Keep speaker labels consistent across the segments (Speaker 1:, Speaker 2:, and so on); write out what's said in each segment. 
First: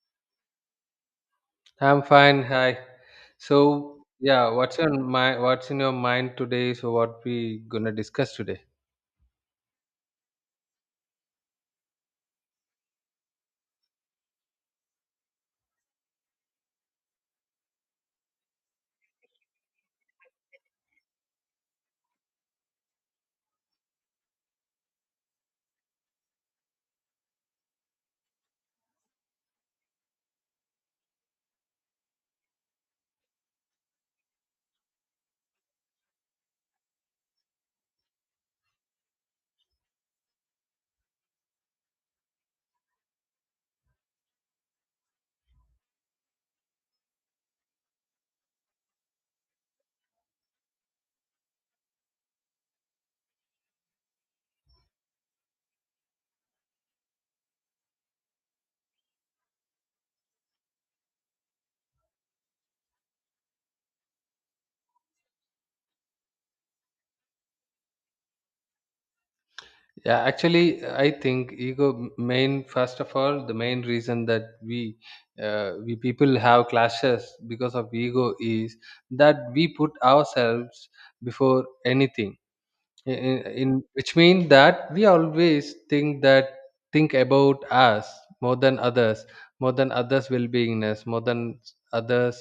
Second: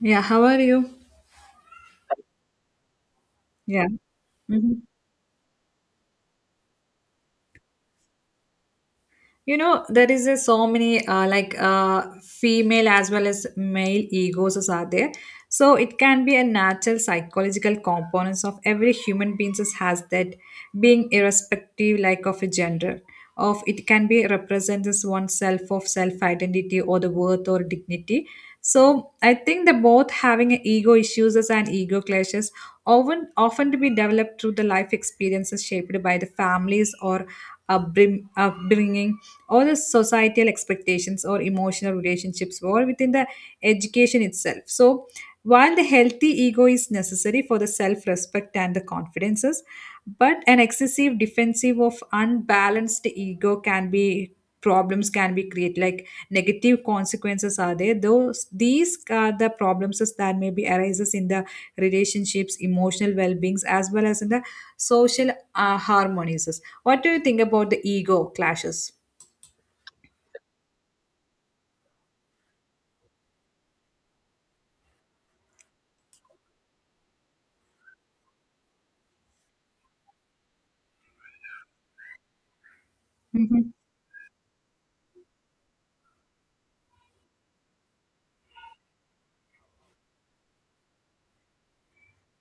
Speaker 1: Yeah, how are you?
Speaker 2: I'm fine. Hi.
Speaker 1: Yeah.
Speaker 2: So, yeah, what's
Speaker 1: hmm
Speaker 2: on my what's in your mind today? So, what we gonna discuss today?
Speaker 1: you know, there is a so many female as well as male egos is are there, so it can be a natural psychological components of every human being just has that being irrespective like of a gender of it can be represents as oneself of self identity or the worth or dignity. So I think the both having a ego issues and ego clashes often to be developed through the life experiences shaped by the families or upbring, upbringing or the societal expectations or emotional relationships or within the education itself. So while the healthy ego is necessary for the self respect and the confidences, but an excessive defensive of unbalanced ego can be problems can be created like negative consequences are there, those these are the problems that may be arises in the relationships emotional well-beings as well as in the social harmonies. What do you think about the ego clashes?
Speaker 2: Yeah, actually, I think ego main first of all the main reason that we people have clashes because of ego is that we put ourselves before anything
Speaker 1: Mhm.
Speaker 2: which means that we always think that think about us more than others, more than others well-beingness, more than others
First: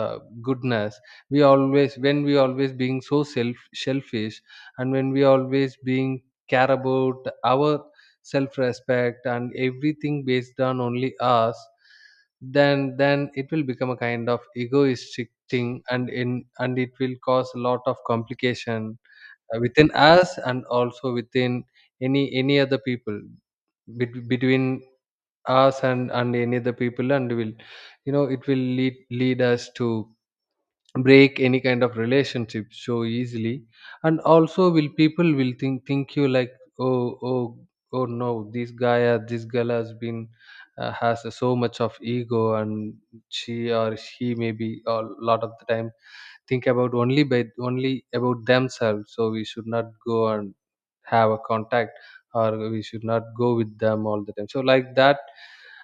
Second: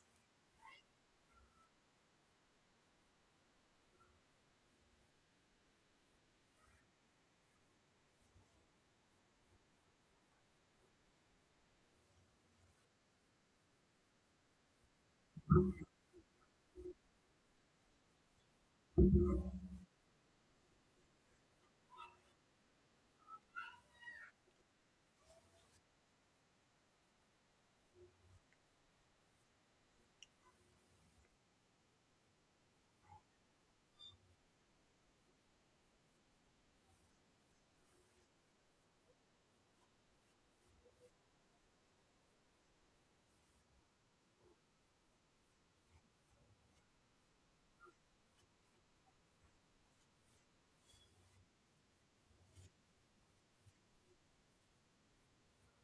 Speaker 2: uh, goodness. We always when we always being so selfish, and when we always being care about our self-respect and everything based on only us, then it will become a kind of egoistic thing, and it will cause a lot of complication within us and also within any other people, between us and any other people, and will, you know, it will lead us to break any kind of relationship so easily. And also will people will think you like, oh, oh, oh, no, this guy or this girl has been has so much of ego, and she or he maybe a lot of the time think about only about themselves, so we should not go and have a contact, or we should not go with them all the time. So like that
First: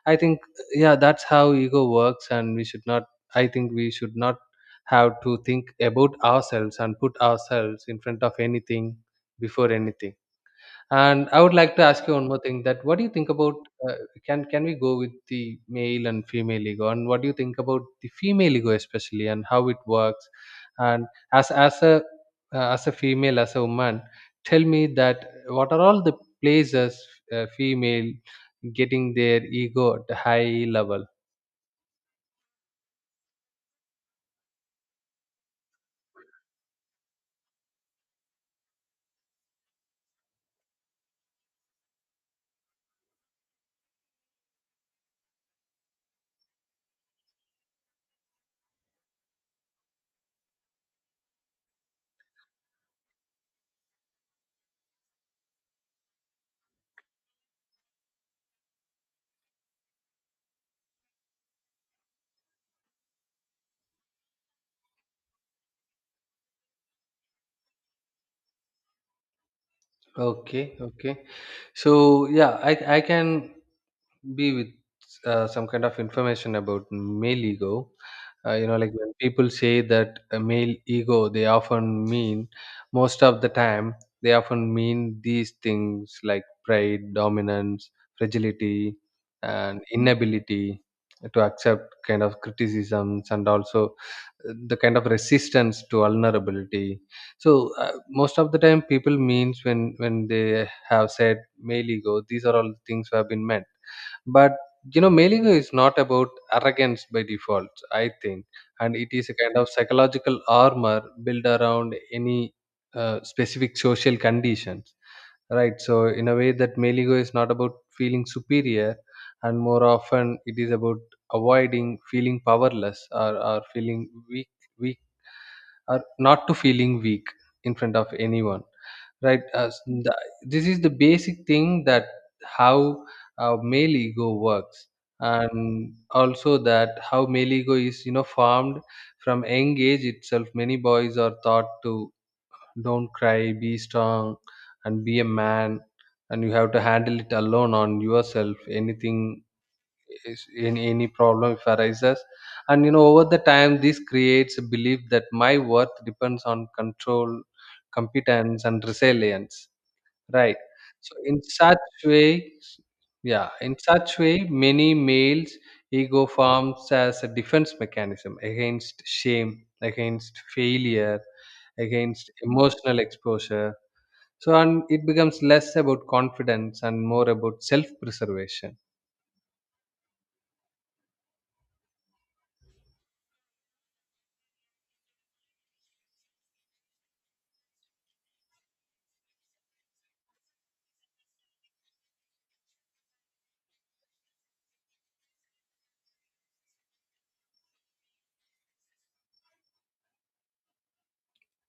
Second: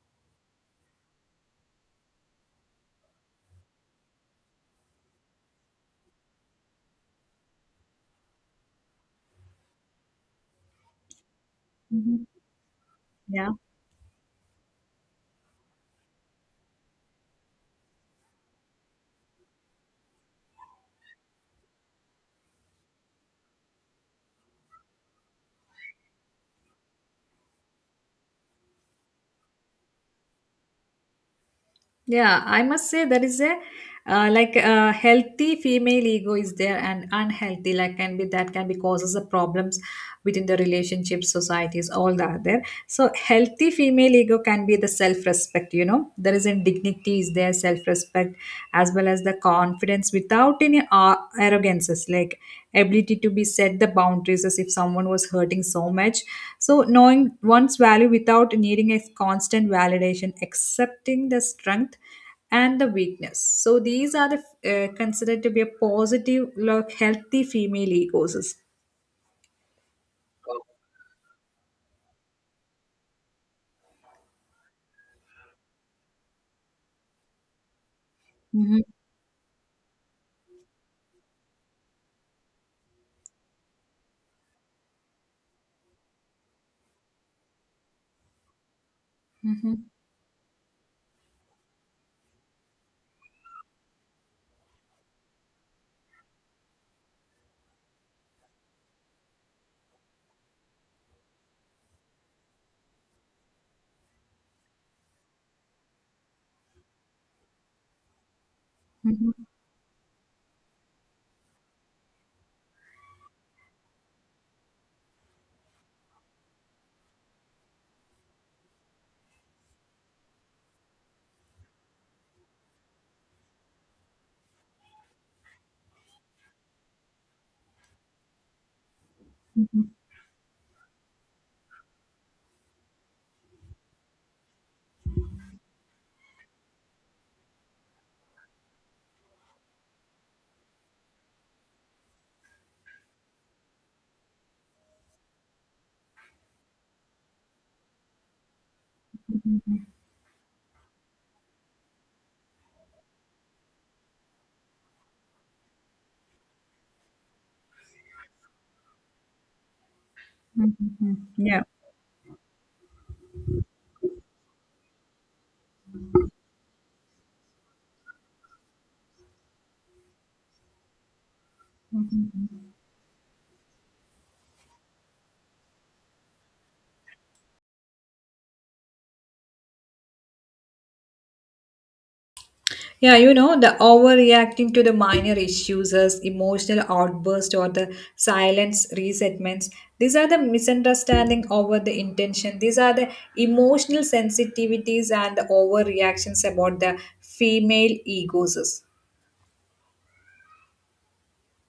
Speaker 2: I think, yeah, that's how ego works, and we should not, I think we should not have to think about ourselves and put ourselves in front of anything, before anything. And I would like to ask you
Speaker 1: Mhm.
Speaker 2: one more thing that what do you think
Speaker 1: Yeah,
Speaker 2: about, uh, can we go with the male and female ego, and what do you think about the female ego especially, and how it works, and as as a as a female, as a woman, tell me that what are all the places female getting their ego at a high level.
Speaker 1: yeah. I must say there is a like a healthy female ego is there, and unhealthy like can be that can be causes the problems within the relationships, societies, all that are there. So healthy female ego can be the self-respect. You know, there is in dignity is there, self-respect, as well as the confidence with without any arrogances, like ability to be set the boundaries as if someone was hurting so much, so knowing one's value without needing a constant validation, accepting the strength and the weakness. So these are the considered to be a positive like healthy female egos.
Speaker 2: Okay, okay. So yeah, I can be with some kind of information about male ego. You know,
Speaker 1: Mhm.
Speaker 2: like when people say that a male ego, they often mean, most of the time they often mean, these things like pride, dominance, fragility, and
Speaker 1: Mhm.
Speaker 2: inability to accept kind of criticisms, and also the kind of resistance to vulnerability. So most of the time people means when they have said male ego, these are all things who have been meant. But you know, mailing is not about arrogance by default, I think, and it is
Speaker 1: Mhm.
Speaker 2: a kind of psychological armor built around any specific social conditions, right? So, in a way, that mailing is not about feeling superior, and more often it is about avoiding feeling powerless, or feeling weak, or not to feeling weak in front of anyone, right? This is the basic thing that how male ego works, and also that how male ego is, you know, formed. From young age itself, many boys are taught to don't cry, be strong, and be a man, and you have to handle it alone on yourself anything is, any problem if arises. And you know, over the time this creates a belief that my worth depends on control, competence, and resilience, right?
Speaker 1: Mhm.
Speaker 2: so in
Speaker 1: Mhm.
Speaker 2: such way Yeah, in such way many males ego forms as a defense mechanism against shame, against failure, against
Speaker 1: Yeah.
Speaker 2: emotional exposure. So and it becomes less about confidence and more about self preservation.
Speaker 1: Yeah, you know, the overreacting to the minor issues as emotional outburst or the silence resentments. These are the misunderstanding over the intention. These are the emotional sensitivities and the overreactions about the female egos.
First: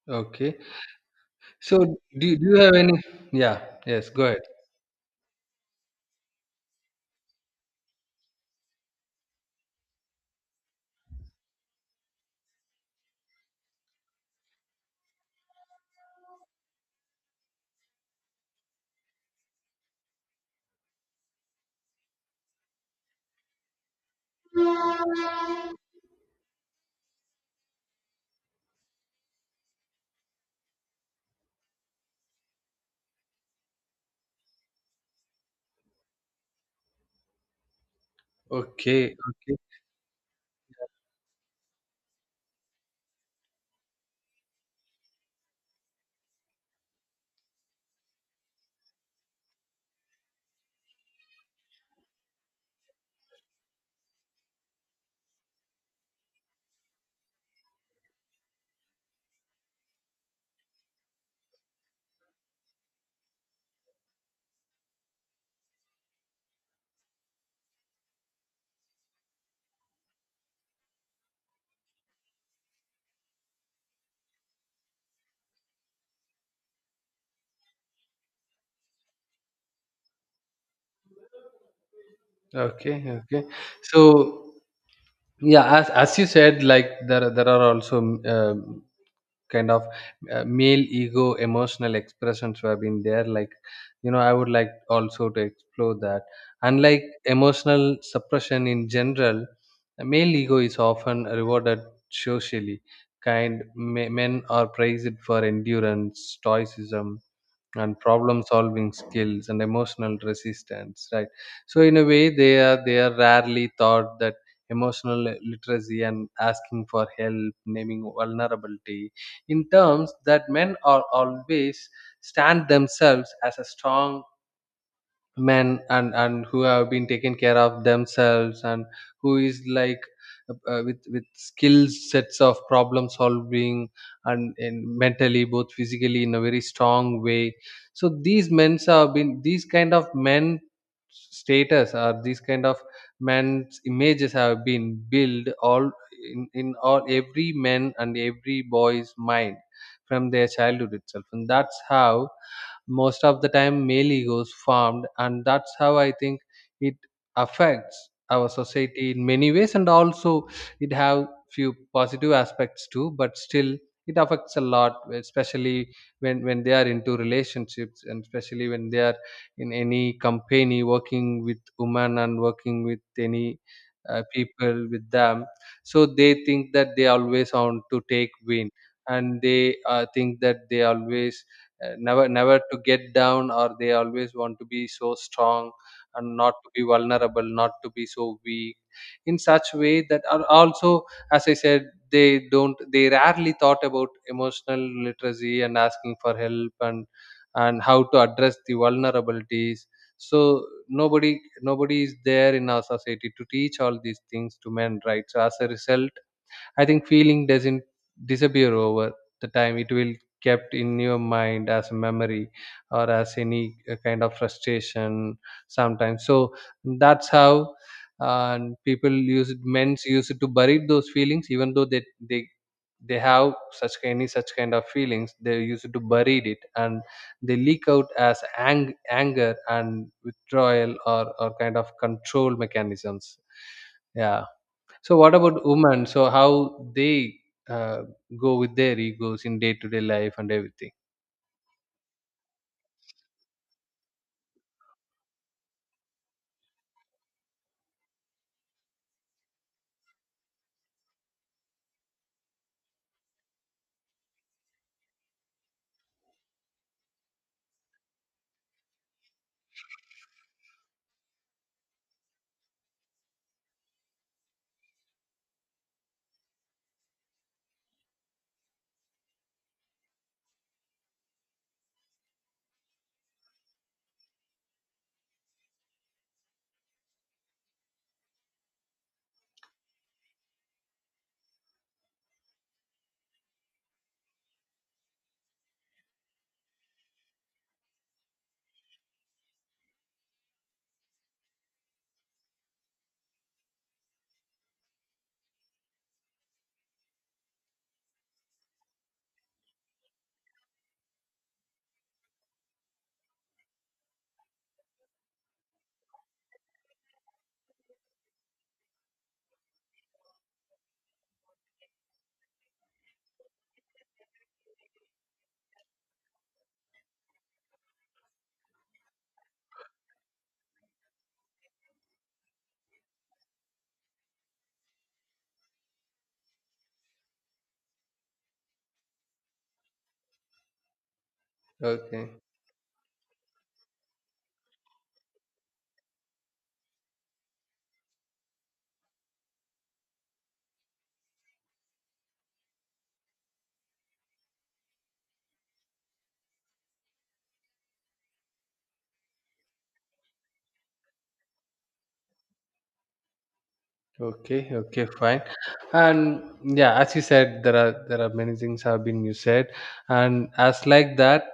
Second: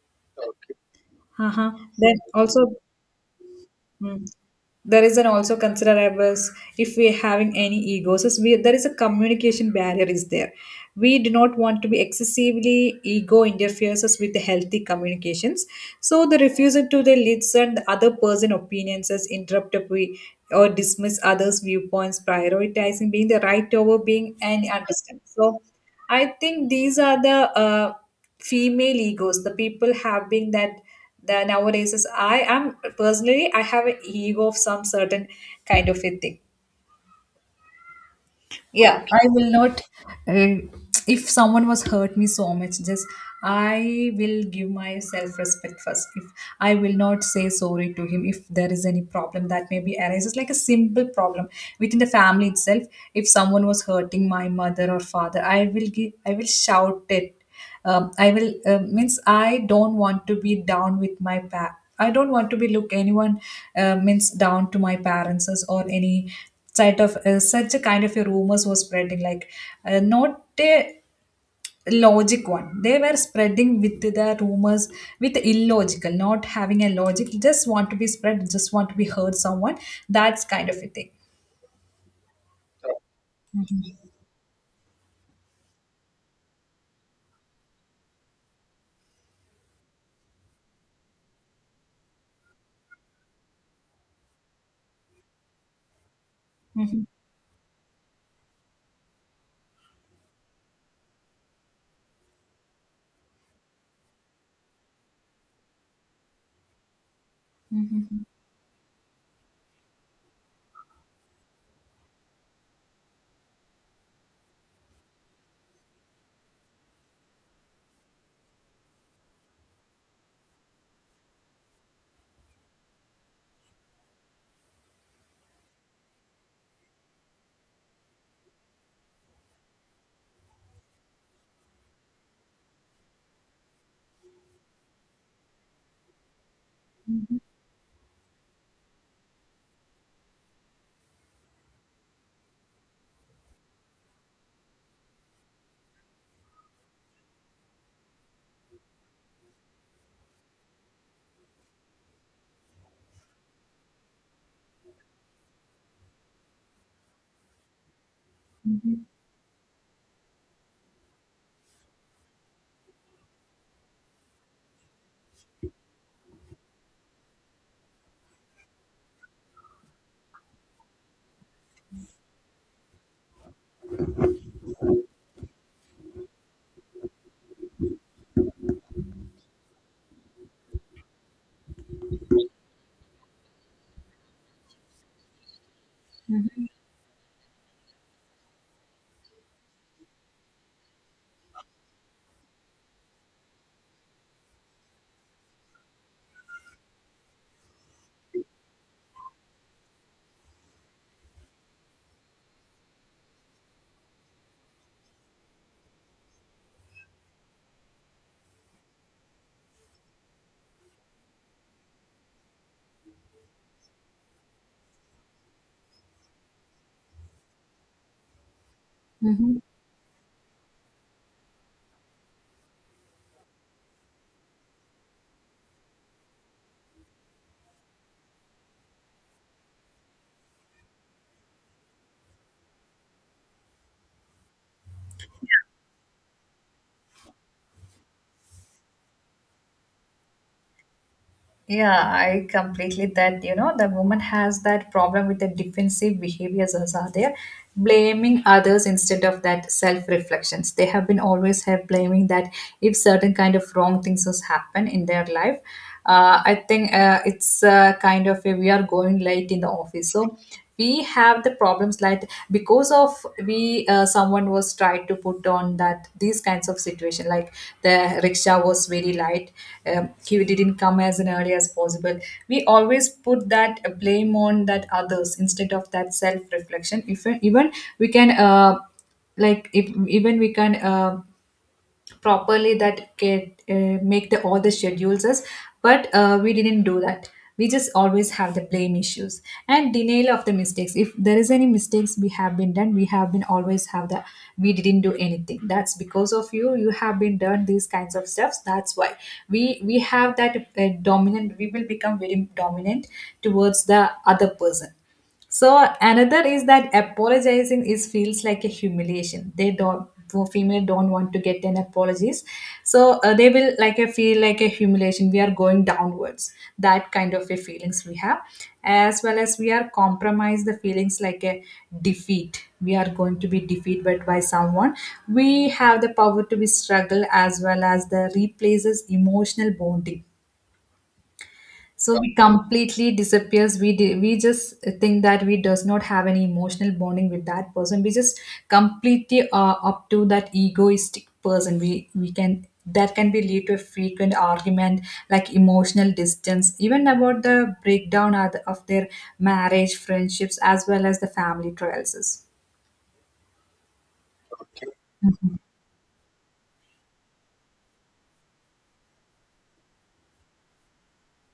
Speaker 2: Okay.
Speaker 1: Uh-huh.
Speaker 2: So
Speaker 1: Then
Speaker 2: do you
Speaker 1: also.
Speaker 2: have any? Yeah. Yes. Go
Speaker 1: Mm.
Speaker 2: ahead.
Speaker 1: There is an also consider as if we're having any egos, is we, there is a communication barrier is there. We do not want to be excessively ego interferes us with the healthy communications. So the refusal to the listen the other person opinions as interrupt up we or dismiss others' viewpoints, prioritizing being the right over being and understand. So I think these are the female egos the people having that the nowadays is, I am personally I have an ego of some certain kind of a thing. Yeah.
Speaker 2: Okay.
Speaker 1: I will
Speaker 2: Okay.
Speaker 1: not. Uh, if someone was hurt me so much, just I will give myself respect first. If I will not say sorry to him, if there is any problem that maybe arises, like a simple problem within the family itself. If someone was hurting my mother or father, I will give. I will shout it. I will means I don't want to be down with my pa. I don't want to be look anyone means down to my parents or any sort of such a kind of a rumors was spreading like not a logic one, they were spreading with the rumors with illogical, not having a logic, just want to be spread, just want to be heard someone, that's kind of a thing.
Speaker 2: Okay. Okay. So yeah, as you said, like there are also um, kind of male ego emotional expressions who have been there. Like you know, I would like also to explore that.
Speaker 1: Mhm.
Speaker 2: Unlike emotional suppression in general, the male ego is often rewarded socially. Kind me- men are praised for endurance, stoicism, and
Speaker 1: Mhm.
Speaker 2: problem solving skills and emotional resistance, right? So in a way they are rarely taught that emotional literacy and asking for help, naming vulnerability, in terms that men are always stand themselves as a strong men, and who have been taken care of themselves, and who is like with skill sets of problem solving, and mentally both physically in a very strong way. So these men have been, these kind of men status or these kind of men's images have been built all in all every man and every boy's mind from their childhood itself, and that's how most of the time male egos formed, and that's how I think it affects our society in many ways. And also it have few positive aspects too, but still it affects a lot, especially when they are into relationships, and especially when they are in any company working with women and working with any people with them. So they think that they always want to take win, and they think that they always never to get down, or they always want to be so strong and not to be vulnerable, not to be so weak. In such way that are also, as I said, they don't, they rarely thought about emotional literacy and asking for help, and how to address the vulnerabilities. So nobody is there in our society to teach all these things to men, right? So as a result, I think feeling doesn't disappear over the time, it will kept in your mind as a memory, or as any kind of frustration sometimes. So that's how uh, people use it,
Speaker 1: Mhm.
Speaker 2: men's use it to bury those feelings, even though they they have such any such kind of feelings, they use it to bury it, and they leak out as anger and withdrawal, or kind of control mechanisms. Yeah. So what about women? So how they uh, go with their egos in day to day life and everything?
Speaker 1: Yeah, I completely that you know the woman has that problem with the defensive behaviors as are there, blaming others instead of that self reflections. They have been always have blaming that if certain kind of wrong things has happened in their life. I think it's kind of a, we are going late in the office, so we have the problems like because of we someone was tried to put on that these kinds of situation like the rickshaw was very light, he didn't come as an early as possible. We always put that blame on that others instead of that self reflection, if even we can like if even we can properly that can make the all the schedules us, but we didn't do that. We just always have the blame issues and denial of the mistakes. If there is any mistakes we have been done, we have been always have the we didn't do anything, that's because of you, you have been done these kinds of stuffs, that's why we have that dominant, we will become very dominant towards the other person. So another is that apologizing is feels like a humiliation. They don't, for female don't want to get an apologies, so they will like a feel like a humiliation, we are going downwards, that kind of a feelings we have, as well as we are compromise the feelings like a defeat, we are going to be defeated by someone. We have the power to be struggle as well as the replaces emotional bonding. So we
Speaker 2: Okay,
Speaker 1: completely disappears, we just think that we does not have any emotional bonding with that person, we just completely are up to that egoistic person, we can that can be lead to a frequent argument like emotional distance even about the breakdown of the- of their marriage friendships as well as the family trials.
Speaker 2: okay, fine. And yeah, as you said, there are many things have been you said, and as like that.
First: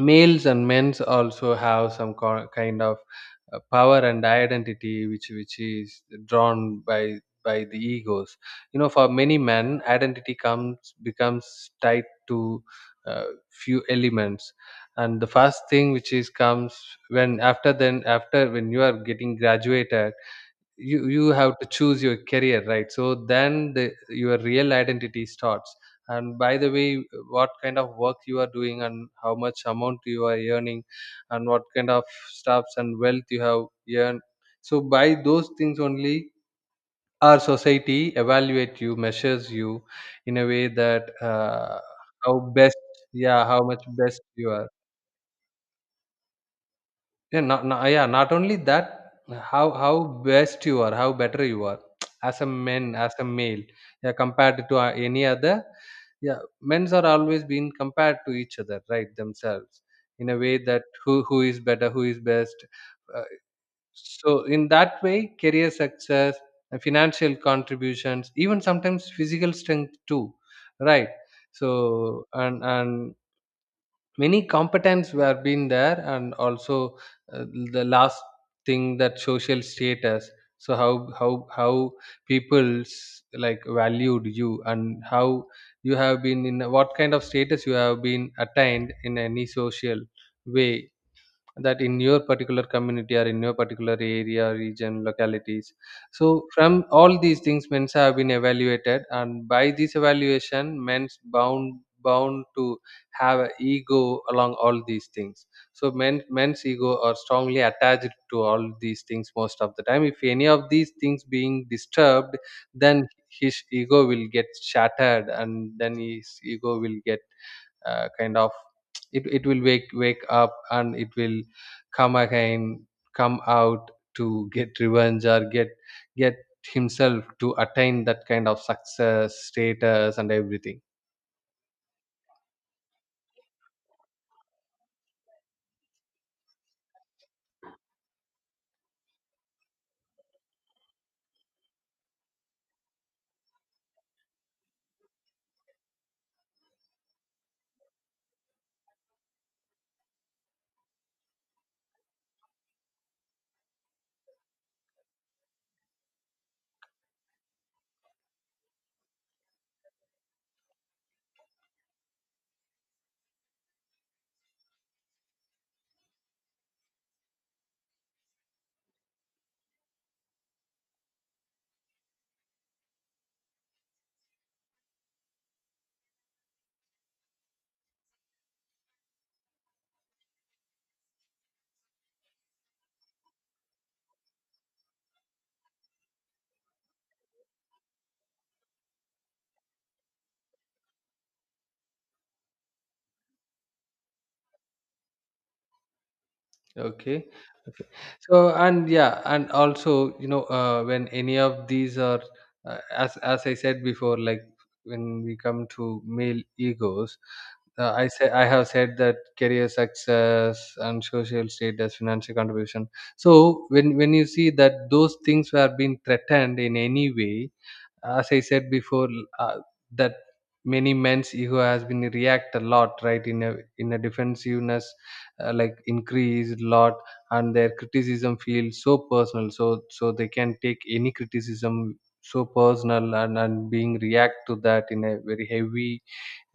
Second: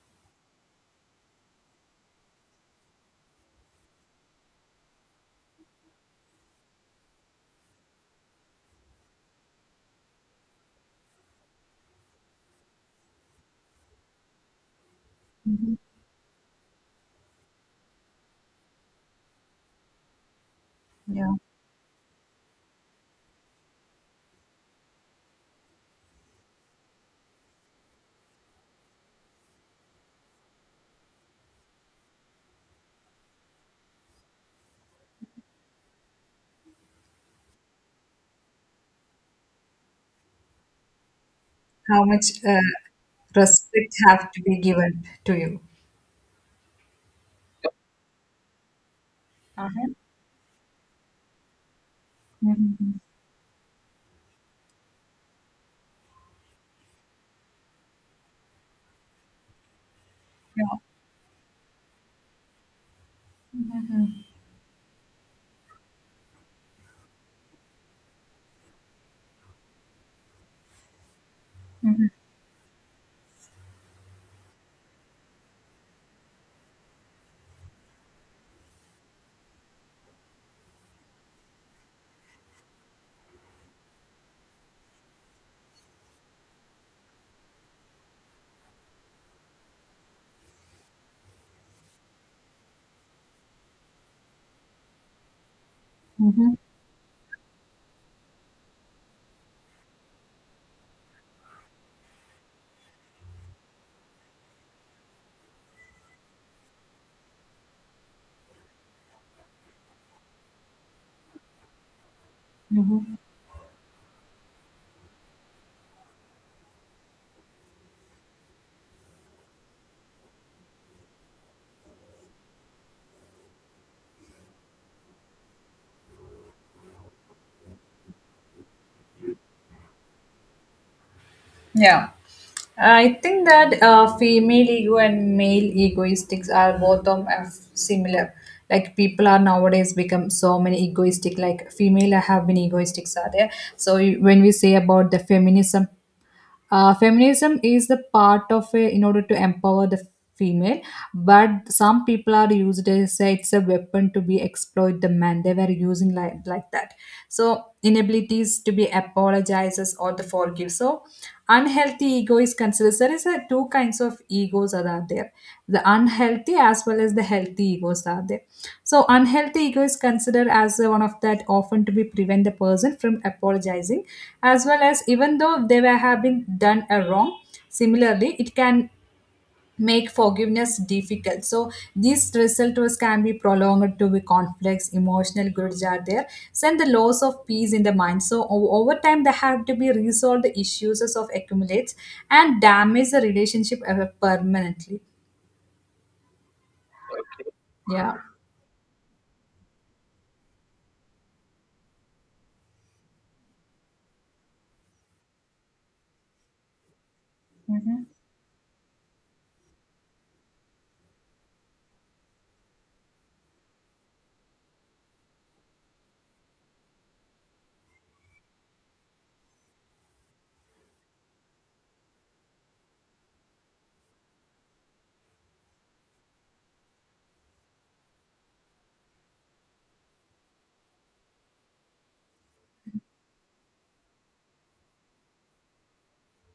Speaker 2: Males and men's also have some kind of power and identity which is drawn by the egos. You know, for many men identity comes becomes tied to uh, few elements. And the first
Speaker 1: Mhm.
Speaker 2: thing which is comes, when after then after when you are getting graduated, you
Speaker 1: Yeah,
Speaker 2: have to choose your career, right? So then your real identity starts. And by the way, what kind of work you are doing and how much amount you are earning, and what kind of stuffs and wealth you have earned. So by those things only our society evaluate you, measures you, in a way that
Speaker 1: how
Speaker 2: how
Speaker 1: much
Speaker 2: best, yeah, how much
Speaker 1: respect
Speaker 2: best
Speaker 1: have to
Speaker 2: you
Speaker 1: be
Speaker 2: are.
Speaker 1: given to you.
Speaker 2: Yeah, not, not yeah, not only that, how best you are, how better you are as a
Speaker 1: Hmm.
Speaker 2: man, as a male, yeah, compared to any other. Yeah, men's are always being compared to each other, right? Themselves, in a way that who is better, who is best. Uh, so in that way, career success, financial contributions, even sometimes physical strength too, right? So and many competence were been there, and also uh, the last thing, that social status. So how people's like valued you, and how you have been, in what kind of status you have been attained in any social way, that in your particular community or in your particular area, region, localities. So
Speaker 1: Hmm.
Speaker 2: from all these things men's have been evaluated, and by this evaluation men's bound to have a ego along all these things. So men's ego are strongly attached to all these things. Most of the time if any of these things being disturbed, then
Speaker 1: Hmm.
Speaker 2: his ego will get shattered, and then his ego will get kind of, it will wake up, and it will come again, come out to get revenge, or get himself to attain that kind of success, status, and everything.
Speaker 1: Yeah. I think that female ego and male egoistics are both of similar. Like people are nowadays become so many egoistic. Like female have been egoistics are there. So you- when we say about the feminism, feminism is the part of a, in order to empower the female, but some people are used as a, it's a weapon to be exploit the man, they were using like that. So inabilities to be apologizes or the forgive, so unhealthy ego is considered considers there is a two kinds of egos that are there, the unhealthy as well as the healthy egos are there. So unhealthy ego is considered as one of that often to be prevent the person from apologizing, as well as even though they were have been done a wrong. Similarly, it can make forgiveness difficult. So these result was can be prolonged to be conflicts, emotional grids are there, and the loss of peace in the mind. So over time they have to be resolved, the issues of accumulates and damage the relationship ever permanently.
Speaker 2: Okay.
Speaker 1: Yeah.
Speaker 2: So and yeah and also, you know, when any of these are as I said before, like when we come to male egos, I have said that career success and social status, financial contribution. So when you see that those things were being threatened in any way, as I said before, uh, that many men's ego has been react a lot, right? In a defensiveness, like increased lot, and their criticism feels so personal. So they can take any criticism so personal and being react to that in a very heavy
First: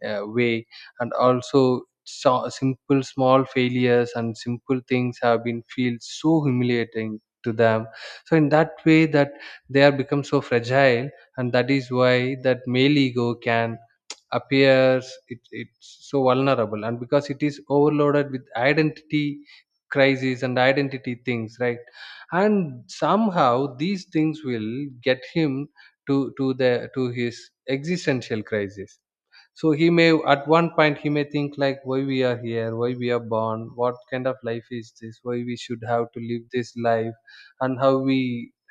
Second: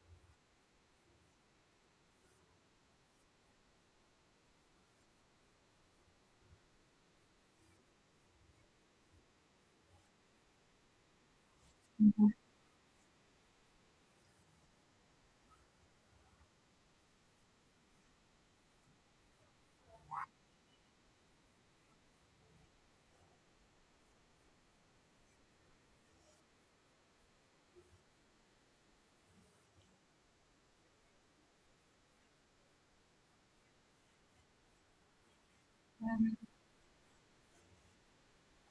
Speaker 2: way, and also simple small failures and simple things have been feel so humiliating to them. So in that way that they are become so fragile, and that is why that male ego can appears it's so vulnerable, and because it is overloaded with identity crises and identity things, right? And somehow these things will get him to his existential crisis. So he may at one point he may think like, why we are here, why we are born, what kind of life is this, why we should have to live this life, and how we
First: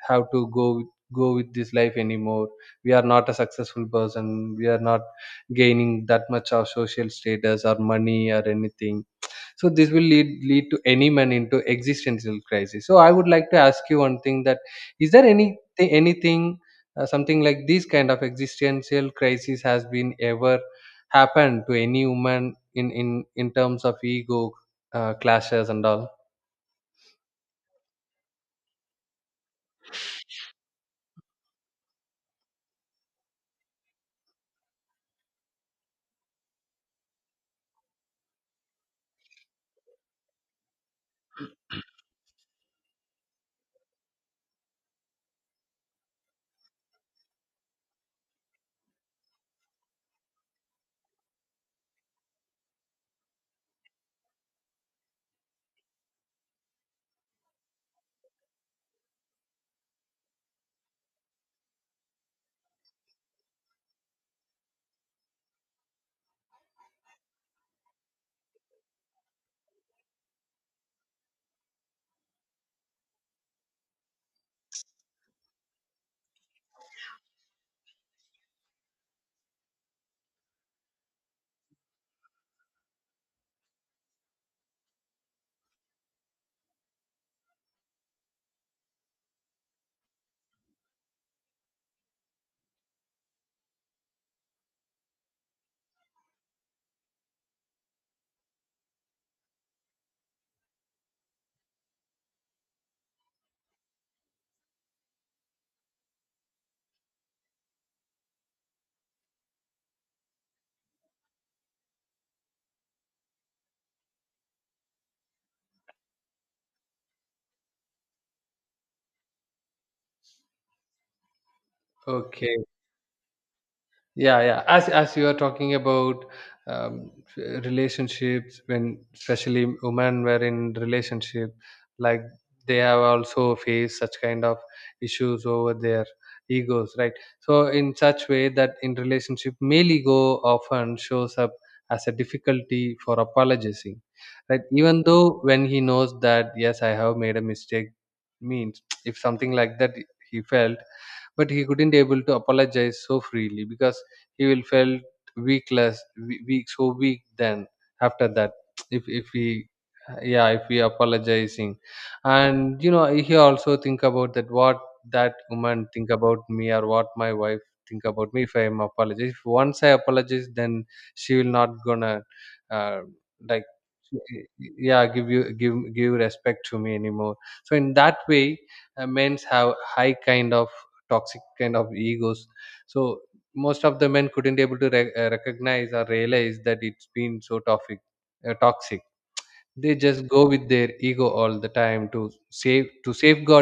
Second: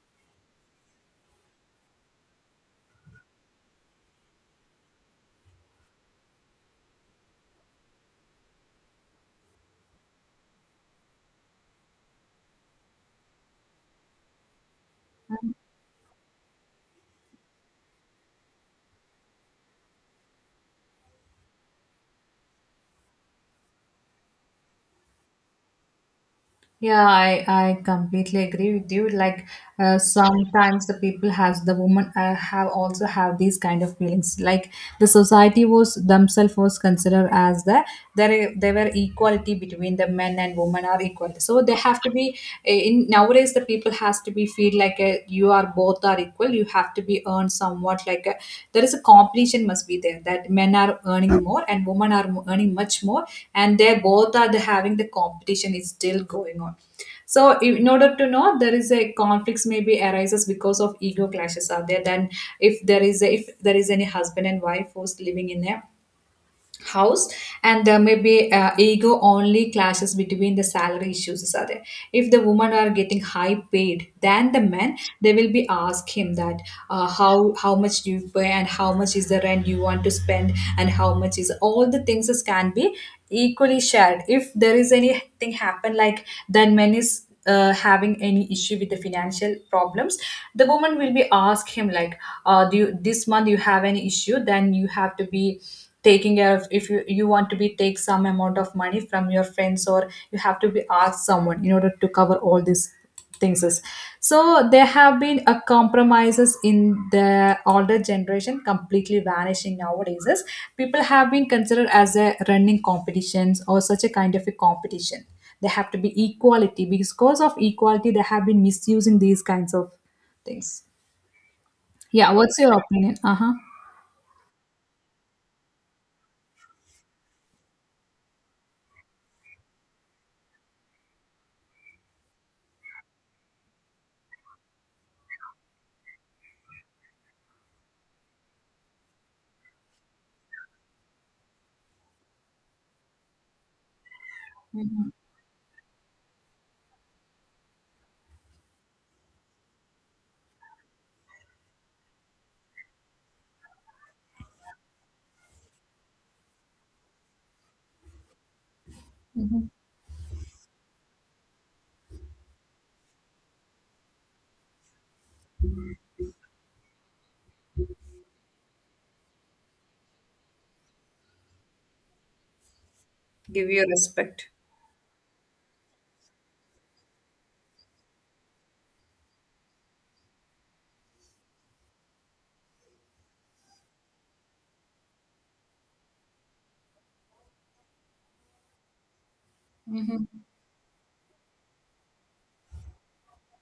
Speaker 2: have to go with this life anymore. We are not a successful person, we are not gaining that much of social status or money or anything. So this will lead to any man into existential crisis. So I would like to ask you one thing, that is there anything something like this kind of existential crisis has been ever happened to any woman in in terms of ego clashes and all?
Speaker 1: Yeah, I completely agree with you. Like sometimes the people has the woman have also have these kind of feelings. Like the society was themselves was considered as the there were equality between the men and women are equal. So they have to be eh, in nowadays the people has to be feel like you are both are equal, you have to be earned somewhat like a, there is a competition must be there that men are earning more and women are earning much more, and they both are the, having the competition is still going on. So in order to know there is a conflicts maybe arises because of ego clashes are there. Then if there is a, if there is any husband and wife who's living in a house, and there may be ego only clashes between the salary issues are there. If the women are getting high paid than the men, they will be ask him that how much do you pay and how much is the rent you want to spend and how much is all the things is can be equally shared. If there is anything happen like then men is having any issue with the financial problems, the woman will be ask him like do you this month you have any issue, then you have to be taking care of if you, you want to be take some amount of money from your friends, or you have to be ask someone in order to cover all this things is. So there have been a compromises in the older generation completely vanishing nowadays is, people have been considered as a running competitions or such a kind of a competition. There have to be equality, because of equality they have been misusing these kinds of things. Yeah,
Speaker 2: Okay.
Speaker 1: what's your opinion? Uh-huh.
Speaker 2: Yeah, as you are talking about um, relationships, when especially women were in relationship, like, they have also faced such kind of issues over their egos, right? So in such way that in relationship male ego often shows up as a difficulty for apologizing, right? Even though when he knows that yes, I have made a mistake, means if something like that he felt, but he couldn't able to apologize so freely, because he will felt weakless, weak so weak. Then after that if if we yeah if we apologizing, and you know he also think about that, what that woman think about me, or what my wife think about me? If I am apologize, if once I apologize, then she will not gonna, uh, like,
Speaker 1: Give respect
Speaker 2: yeah, give you give respect to me anymore. So in that way, men's have high kind of toxic kind of egos. So most of the men couldn't able to recognize or realize that it's been so toxic, toxic. They just go with their ego all the time to save to safeguard